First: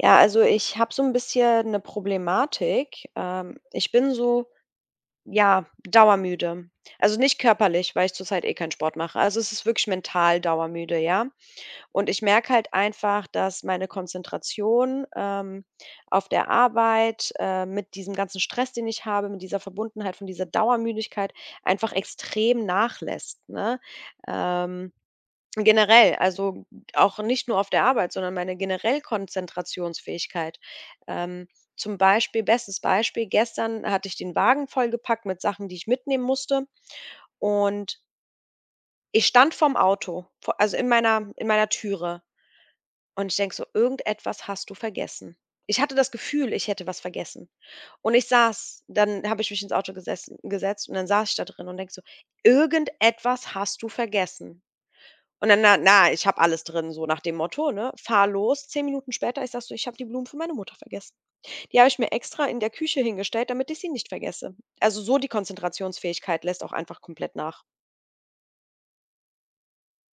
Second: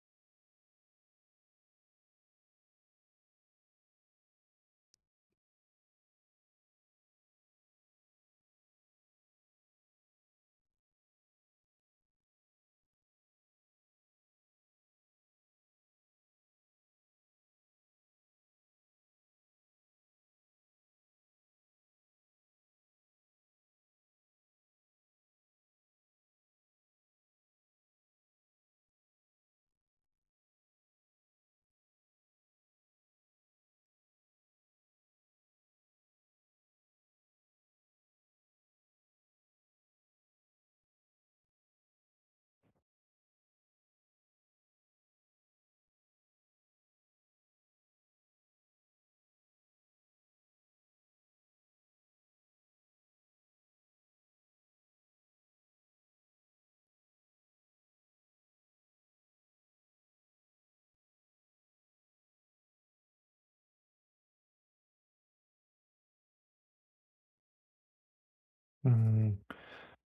Ja, also ich habe so ein bisschen eine Problematik. Ich bin so, ja, dauermüde. Also nicht körperlich, weil ich zurzeit eh keinen Sport mache. Also es ist wirklich mental dauermüde, ja? Und ich merke halt einfach, dass meine Konzentration, auf der Arbeit, mit diesem ganzen Stress, den ich habe, mit dieser Verbundenheit von dieser Dauermüdigkeit einfach extrem nachlässt, ne? Ähm Generell, also auch nicht nur auf der Arbeit, sondern meine generell Konzentrationsfähigkeit. Ähm, Zum Beispiel, bestes Beispiel, gestern hatte ich den Wagen vollgepackt mit Sachen, die ich mitnehmen musste, und ich stand vorm Auto, vo also in meiner Türe, und ich denke so: „Irgendetwas hast du vergessen.“ Ich hatte das Gefühl, ich hätte was vergessen, und ich saß dann habe ich mich ins Auto gesessen gesetzt, und dann saß ich da drin und denke so: „Irgendetwas hast du vergessen.“ Und dann: „Na na, ich habe alles drin“, so nach dem Motto, ne? Fahr los, 10 Minuten später, ich sag so: „Ich habe die Blumen für meine Mutter vergessen. Die habe ich mir extra in der Küche hingestellt, damit ich sie nicht vergesse.“ Also, so die Konzentrationsfähigkeit lässt auch einfach komplett nach. Mhm.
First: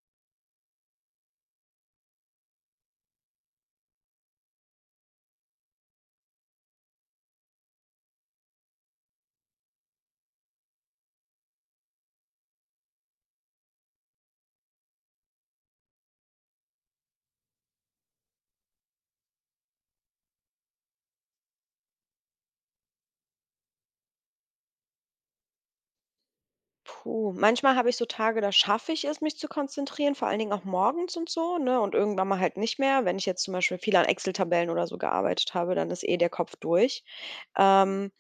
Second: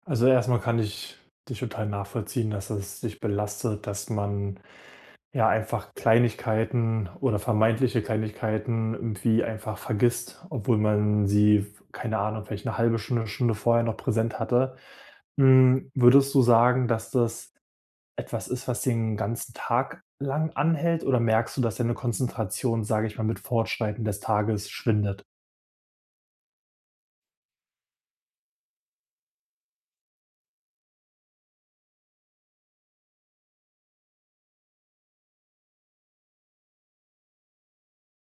Also, erstmal kann ich dich total nachvollziehen, dass es dich belastet, dass man, ja, einfach Kleinigkeiten oder vermeintliche Kleinigkeiten irgendwie einfach vergisst, obwohl man sie, keine Ahnung, vielleicht eine halbe Stunde, Stunde vorher noch präsent hatte. Hm, würdest du sagen, dass das etwas ist, was den ganzen Tag lang anhält, oder merkst du, dass deine Konzentration, sage ich mal, mit Fortschreiten des Tages schwindet? Puh, manchmal habe ich so Tage, da schaffe ich es, mich zu konzentrieren, vor allen Dingen auch morgens und so, ne, und irgendwann mal halt nicht mehr. Wenn ich jetzt zum Beispiel viel an Excel-Tabellen oder so gearbeitet habe, dann ist eh der Kopf durch. Ähm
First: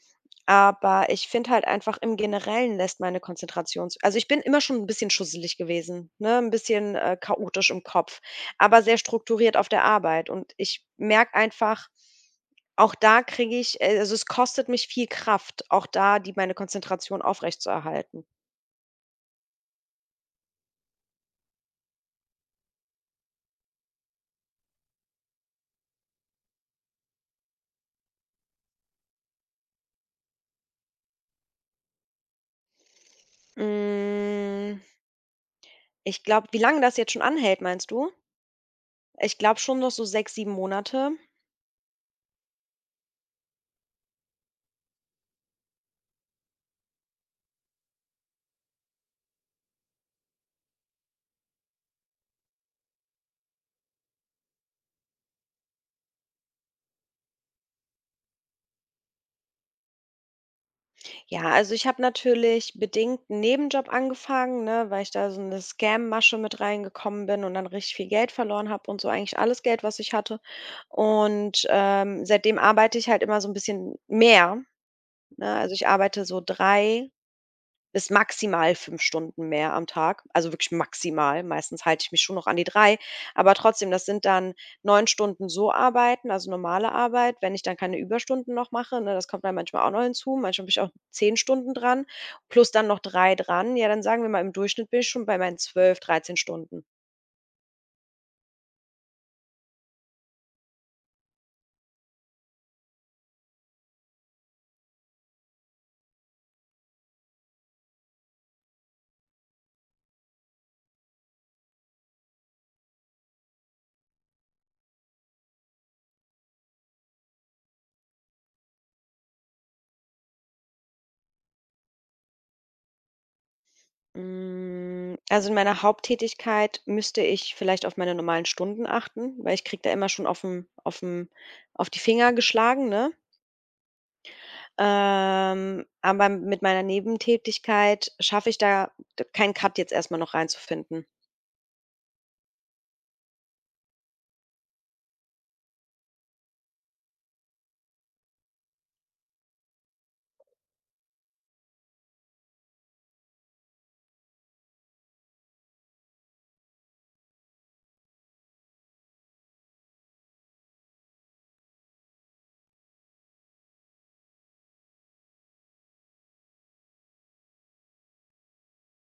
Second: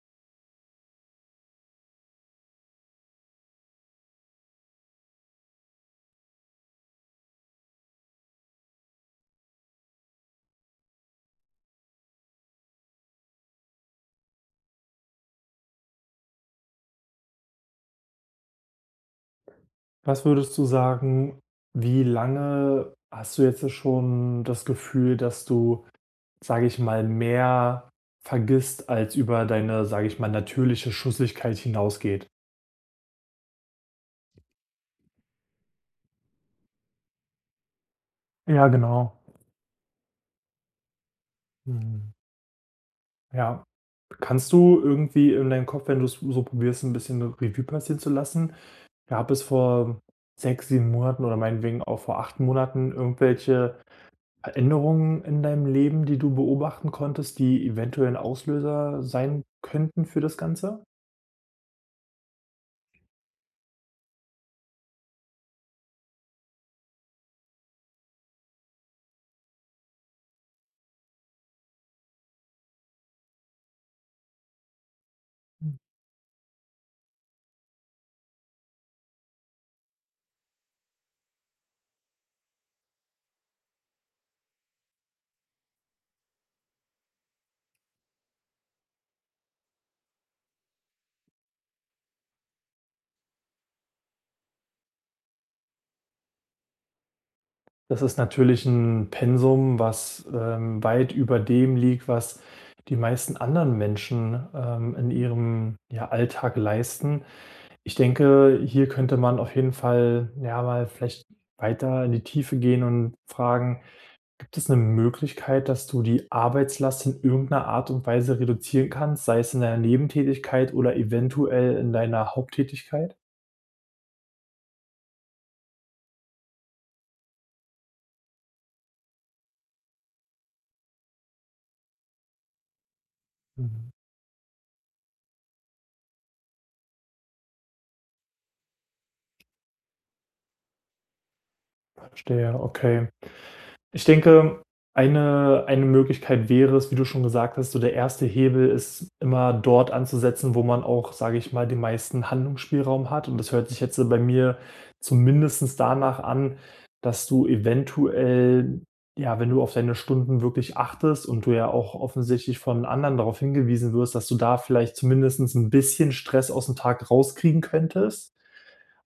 Aber ich finde halt einfach im Generellen lässt meine Konzentrations also, ich bin immer schon 'n bisschen schusselig gewesen, ne, 'n bisschen, chaotisch im Kopf, aber sehr strukturiert auf der Arbeit. Und ich merke einfach, auch da kriege ich also, es kostet mich viel Kraft, auch da die meine Konzentration aufrechtzuerhalten. Was würdest du sagen, wie lange hast du jetzt schon das Gefühl, dass du, sage ich mal, mehr vergisst, als über deine, sage ich mal, natürliche Schusslichkeit hinausgeht? Hm, ich glaube, wie lange das jetzt schon anhält, meinst du? Ja, genau. Ich glaube schon noch so 6, 7 Monate. Mhm. Ja. Kannst du irgendwie in deinem Kopf, wenn du es so probierst, ein bisschen eine Revue passieren zu lassen, gab es vor 6, 7 Monaten oder meinetwegen auch vor 8 Monaten irgendwelche Veränderungen in deinem Leben, die du beobachten konntest, die eventuell 'n Auslöser sein könnten für das Ganze? Ja, also ich habe natürlich bedingt 'n Nebenjob angefangen, ne, weil ich da so eine Scam-Masche mit reingekommen bin und dann richtig viel Geld verloren habe und so eigentlich alles Geld, was ich hatte. Und, seitdem arbeite ich halt immer so ein bisschen mehr, ne? Also, Hm, ich arbeite so 3. Bis maximal 5 Stunden mehr am Tag, also wirklich maximal. Meistens halte ich mich schon noch an die 3, aber trotzdem, das sind dann 9 Stunden so arbeiten, also normale Arbeit, wenn ich dann keine Überstunden noch mache, ne, das kommt dann manchmal auch noch hinzu. Manchmal bin ich auch 10 Stunden dran, plus dann noch 3 dran. Ja, dann sagen wir mal, im Durchschnitt bin ich schon bei meinen 12, 13 Stunden. das ist natürlich ein Pensum, was, weit über dem liegt, was die meisten anderen Menschen, in ihrem, ja, Alltag leisten. Ich denke, hier könnte man auf jeden Fall, ja, mal vielleicht weiter in die Tiefe gehen und fragen: „Gibt es eine Möglichkeit, dass du die Arbeitslast in irgendeiner Art und Weise reduzieren kannst, sei es in deiner Nebentätigkeit oder eventuell in deiner Haupttätigkeit?“ Hm, also in meiner Haupttätigkeit müsste ich vielleicht auf meine normalen Stunden achten, weil ich kriege da immer schon aufm auf die Finger geschlagen, ne? Mhm. Aber mit meiner Nebentätigkeit schaffe ich da d keinen Cut jetzt erst mal noch reinzufinden. Verstehe, okay. Ich denke, eine Möglichkeit wäre es, wie du schon gesagt hast, so der erste Hebel ist immer dort anzusetzen, wo man auch, sage ich mal, den meisten Handlungsspielraum hat. Und das hört sich jetzt so bei mir zumindestens danach an, dass du eventuell, ja, wenn du auf deine Stunden wirklich achtest und du ja auch offensichtlich von anderen darauf hingewiesen wirst, dass du da vielleicht zumindestens ein bisschen Stress aus dem Tag rauskriegen könntest.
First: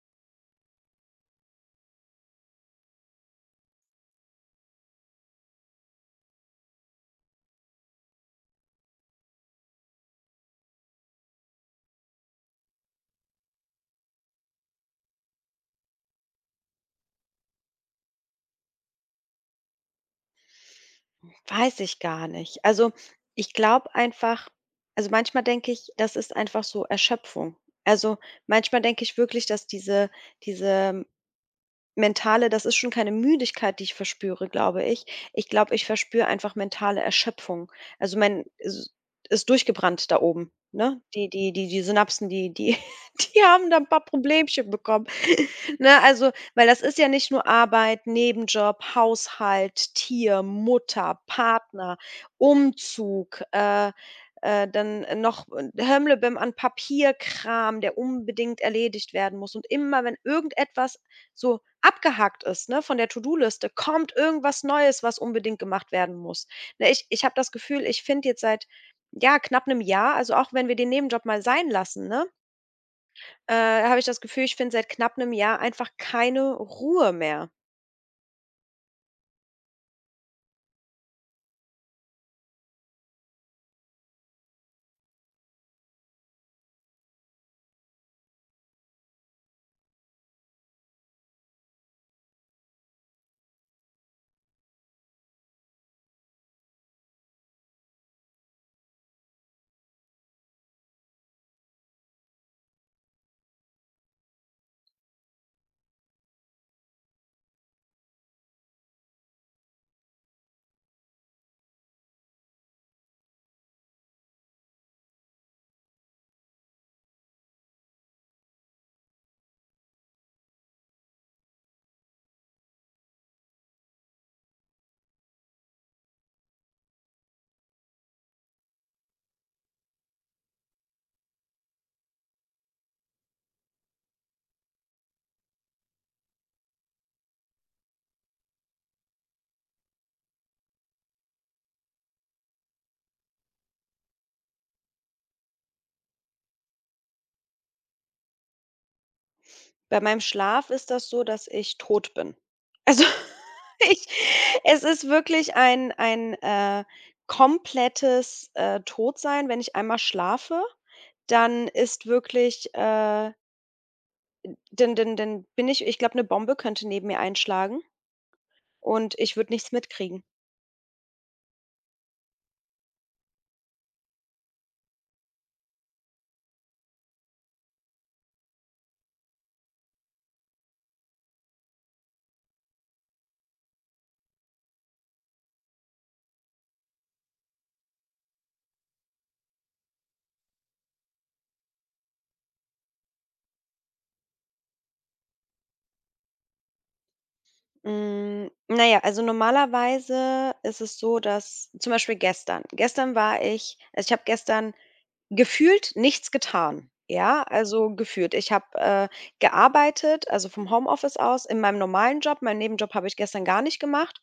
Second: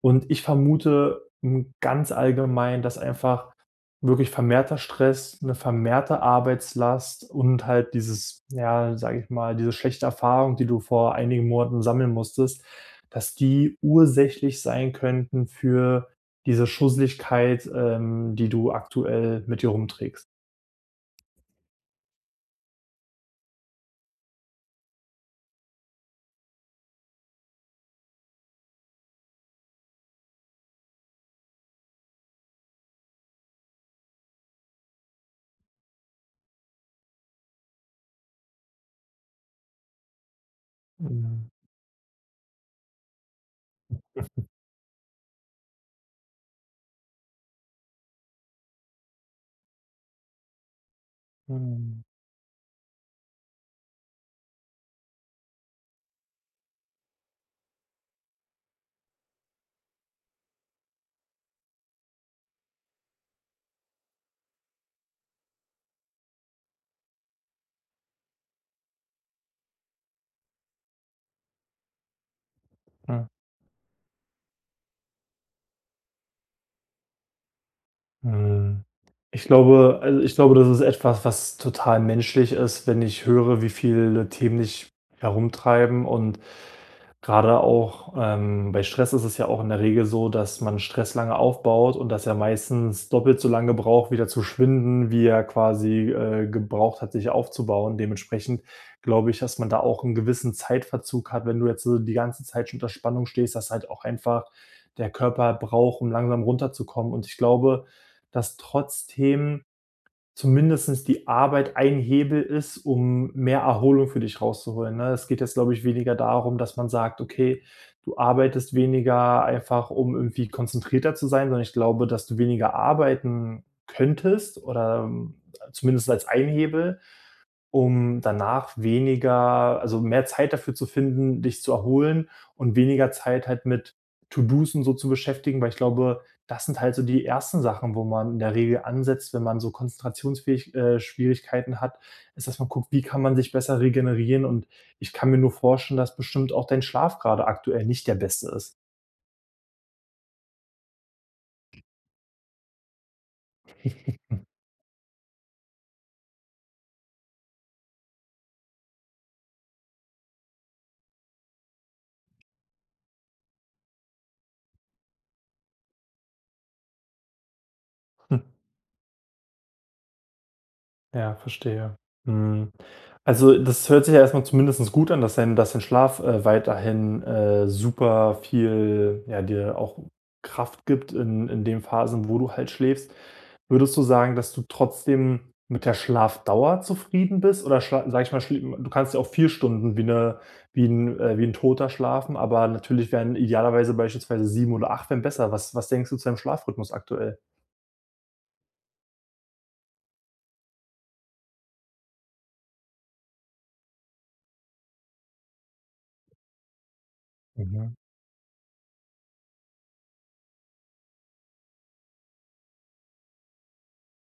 Und ich vermute, hm, ganz allgemein, dass einfach wirklich vermehrter Stress, eine vermehrte Arbeitslast und halt dieses ja, sage ich mal, diese schlechte Erfahrung, die du vor einigen Monaten sammeln musstest, dass die ursächlich sein könnten für diese Schusseligkeit, die du aktuell mit dir rumträgst. Weiß ich gar nicht. Also, ich glaube einfach, also, manchmal denke ich, das ist einfach so Erschöpfung. Also, manchmal denke ich wirklich, dass diese mentale, das ist schon keine Müdigkeit, die ich verspüre, glaube ich. Ich glaube, ich verspüre einfach mentale Erschöpfung. Also, mein is ist durchgebrannt da oben, ne? Die Mhm. die die die Synapsen, die die haben da ein paar Problemchen bekommen. Ne, also weil das ist ja nicht nur Arbeit, Nebenjob, Haushalt, Tier, Mutter, Partner, Mhm. Umzug, dann noch Hemmelibim an Papierkram, der unbedingt erledigt werden muss. Und immer, wenn irgendetwas so abgehakt ist, ne, von der To-do-Liste, kommt irgendwas Neues, was unbedingt gemacht werden muss. Ne, ich habe das Gefühl, ich finde jetzt seit, ja, knapp einem Jahr, also auch wenn wir den Nebenjob mal sein lassen, ne, Mhm. äh, habe ich das Gefühl, ich finde seit knapp einem Jahr einfach keine Ruhe mehr. Mhm. Ich glaube, das ist etwas, was total menschlich ist, wenn ich höre, wie viele Themen dich herumtreiben und gerade auch, bei Stress ist es ja auch in der Regel so, dass man Stress lange aufbaut und dass er meistens doppelt so lange braucht, wieder zu schwinden, wie er quasi, gebraucht hat, sich aufzubauen. Dementsprechend glaube ich, dass man da auch einen gewissen Zeitverzug hat, wenn du jetzt so die ganze Zeit schon unter Spannung stehst, dass halt auch einfach der Körper braucht, um langsam runterzukommen. Und ich glaube, dass trotzdem zumindestens die Arbeit ein Hebel ist, um mehr Erholung für dich rauszuholen, ne? Es geht jetzt, glaube ich, weniger darum, dass man sagt: „Okay, du arbeitest weniger einfach, um irgendwie konzentrierter zu sein“, sondern ich glaube, dass du weniger arbeiten könntest oder, zumindest als ein Hebel, um danach weniger also, mehr Zeit dafür zu finden, dich zu erholen und weniger Zeit halt mit To-dos und so zu beschäftigen, weil ich glaube, das sind halt so die ersten Sachen, wo man in der Regel ansetzt, wenn man so konzentrationsfähig Schwierigkeiten hat, ist, dass man guckt, wie kann man sich besser regenerieren und ich kann mir nur vorstellen, dass bestimmt auch dein Schlaf gerade aktuell nicht der beste ist. Bei meinem Schlaf ist das so, dass ich tot bin. Also, ich es ist wirklich ein komplettes, Todsein. Wenn ich einmal schlafe, dann ist wirklich, dann bin ich, glaube eine Bombe könnte neben mir einschlagen und ich würde nichts mitkriegen. Ja, verstehe. Hm. Also, das hört sich ja erstmal mal zumindest gut an, dass dein Schlaf, weiterhin, super viel, ja, dir auch Kraft gibt in den Phasen, wo du halt schläfst. Würdest du sagen, dass du trotzdem mit der Schlafdauer zufrieden bist? Oder schla sage ich mal, schlie du kannst ja auch 4 Stunden wie eine wie ein Toter schlafen, aber natürlich wären idealerweise beispielsweise 7 oder 8 wären besser. Was was denkst du zu deinem Schlafrhythmus aktuell? Hm, na ja, also normalerweise ist es so, dass zum Beispiel gestern, war ich, also, ich habe gestern gefühlt nichts getan, ja? Also, Mhm. gefühlt. Ich habe, gearbeitet, also vom Homeoffice aus in meinem normalen Job. Meinen Nebenjob habe ich gestern gar nicht gemacht,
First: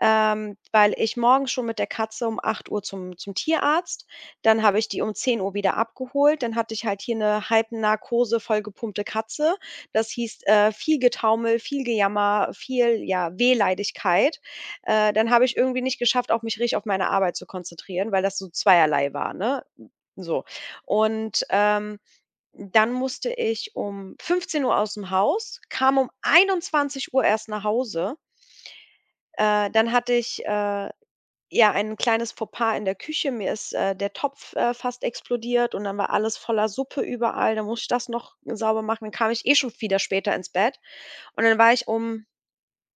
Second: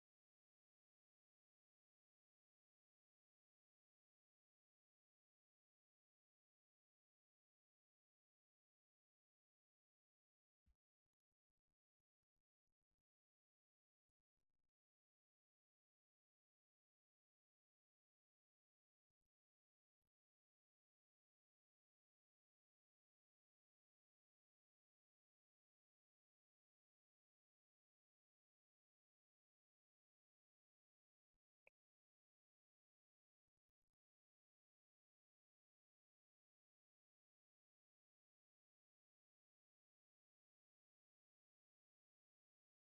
weil ich morgens schon mit der Katze um 8 Uhr zum Tierarzt, dann habe ich die um 10 Uhr wieder abgeholt. Dann hatte ich halt hier eine Halbnarkose vollgepumpte Katze. Das hieß, viel Getaumel, viel Gejammer, viel, ja, Wehleidigkeit. Dann habe ich irgendwie nicht geschafft, auch mich richtig auf meine Arbeit zu konzentrieren, weil das so zweierlei war, ne? So. Und, dann musste ich um 15 Uhr aus dem Haus, kam um 21 Uhr erst nach Hause. Dann hatte ich, ja, ein kleines Fauxpas in der Küche. Mir ist, der Topf, fast explodiert und dann war alles voller Suppe überall. Dann musste ich das noch sauber machen. Dann kam ich eh schon wieder später ins Bett, und dann war ich um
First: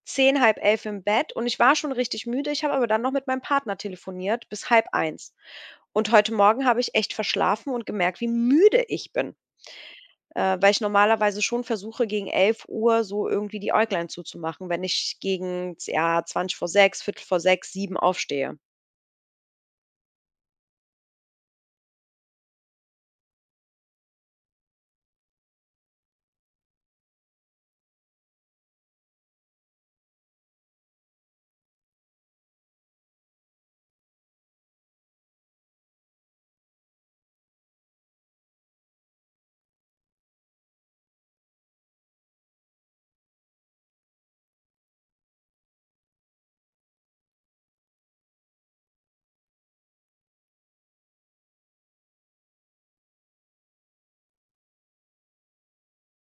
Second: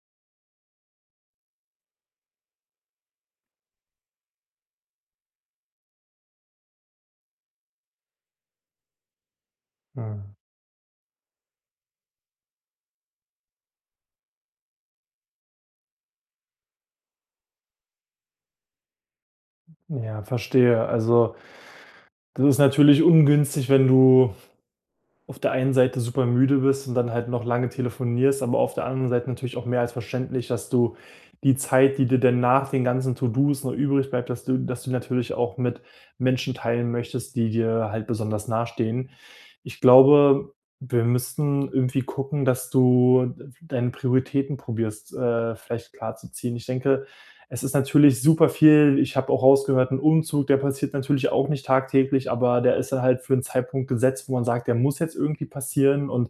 zehn, halb elf im Bett und ich war schon richtig müde. Ich habe aber dann noch mit meinem Partner telefoniert bis halb eins. Und heute Morgen habe ich echt verschlafen und gemerkt, wie müde ich bin, Mhm. Weil ich normalerweise schon versuche, gegen 11 Uhr so irgendwie die Äuglein zuzumachen, wenn ich gegen, ja, zwanzig vor sechs, Viertel vor sechs, sieben aufstehe. Ja, verstehe. Also, das ist natürlich ungünstig, wenn du auf der einen Seite super müde bist und dann halt noch lange telefonierst, aber auf der anderen Seite natürlich auch mehr als verständlich, dass du die Zeit, die dir denn nach den ganzen To-dos noch übrig bleibt, dass du natürlich auch mit Menschen teilen möchtest, die dir halt besonders nahestehen. Ich glaube, wir müssten irgendwie gucken, dass du deine Prioritäten probierst, vielleicht klarzuziehen. Ich denke, es ist natürlich super viel ich habe auch rausgehört, ein Umzug, der passiert natürlich auch nicht tagtäglich, aber der ist dann halt für einen Zeitpunkt gesetzt, wo man sagt, der muss jetzt irgendwie passieren und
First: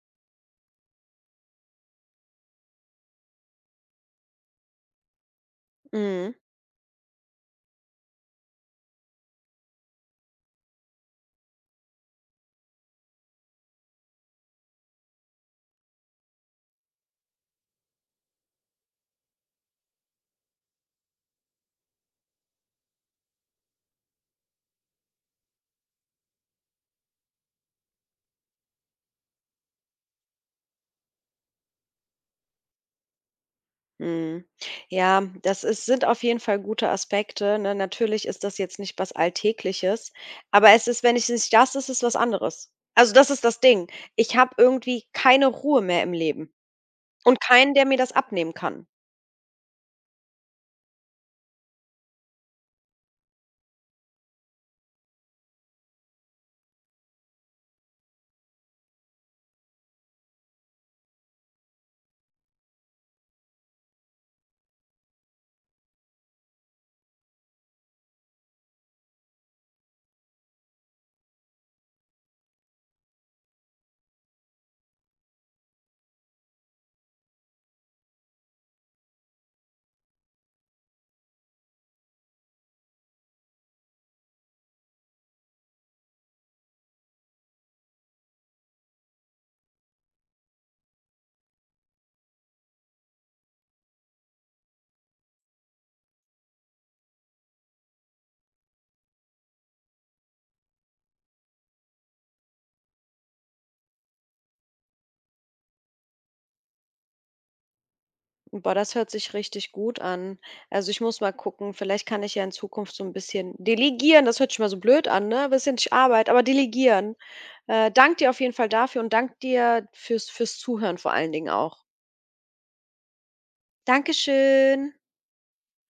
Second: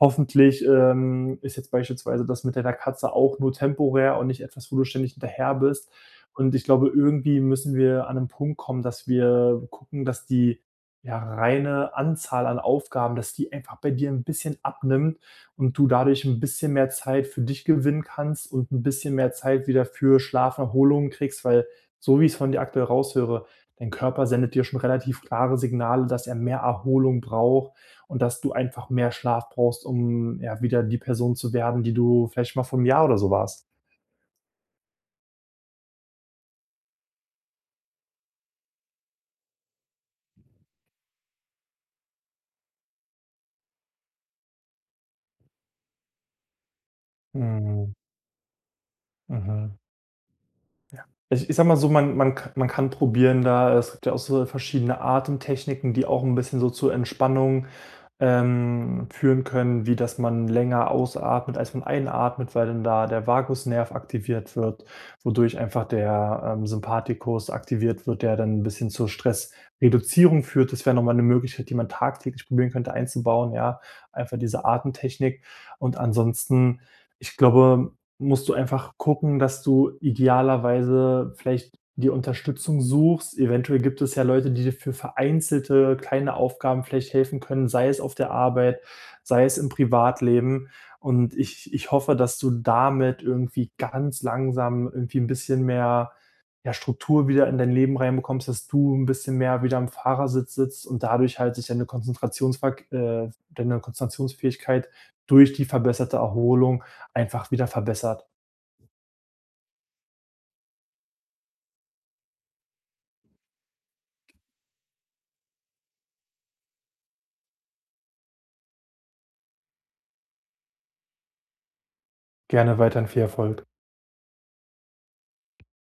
hoffentlich, ist jetzt beispielsweise das mit deiner Katze auch nur temporär und nicht etwas, wo du ständig hinterher bist. Mhm. Und ich glaube, irgendwie müssen wir an 'nen Punkt kommen, dass wir gucken, dass die, ja, reine Anzahl an Aufgaben, dass die einfach bei dir ein bisschen abnimmt und du dadurch ein bisschen mehr Zeit für dich gewinnen kannst und ein bisschen mehr Zeit wieder für Schlaf und Erholung kriegst, weil so wie ich es von dir aktuell raushöre, dein Körper sendet dir schon relativ klare Signale, dass er mehr Erholung braucht und dass du einfach mehr Schlaf brauchst, um, ja, wieder die Person zu werden, die du vielleicht mal vor 'nem Jahr oder so warst. Mhm. Ja, das ist, sind auf jeden Fall gute Aspekte, ne? Natürlich ist das jetzt nicht was Alltägliches, aber es ist, wenn ich nicht, das ist es, was anderes. Also, das ist das Ding. Ich habe irgendwie keine Ruhe mehr im Leben und keinen, der Mhm, mir das abnehmen kann. mhm. Ich sage mal so, man kann probieren da es gibt ja auch so verschiedene Atemtechniken, die auch ein bisschen so zur Entspannung, führen können, wie dass man länger ausatmet, als man einatmet, weil dann da der Vagusnerv aktiviert wird, wodurch einfach der, Sympathikus aktiviert wird, der dann ein bisschen zur Stressreduzierung führt. Das wäre noch mal 'ne Möglichkeit, die man tagtäglich probieren könnte einzubauen, ja, einfach diese Atemtechnik. Und ansonsten, ich glaube musst du einfach gucken, dass du idealerweise vielleicht die Unterstützung suchst. Eventuell gibt es ja Leute, die dir für vereinzelte kleine Aufgaben vielleicht helfen können, sei es auf der Arbeit, sei es im Privatleben. Und ich hoffe, dass du damit irgendwie ganz langsam irgendwie ein bisschen mehr, ja, Struktur wieder in dein Leben reinbekommst, dass du ein bisschen mehr wieder am Fahrersitz sitzt und dadurch halt sich deine Konzentrationsverk deine Konzentrationsfähigkeit durch die verbesserte Erholung einfach wieder verbessert. Boah, das hört sich richtig gut an. Also, ich muss mal gucken, vielleicht kann ich ja in Zukunft so ein bisschen delegieren. Das hört sich mal so blöd an, ne? Bisschen nicht Arbeit, aber delegieren. Danke dir auf jeden Fall dafür und danke dir fürs Zuhören vor allen Dingen auch. Gerne weiterhin viel Erfolg. Dankeschön.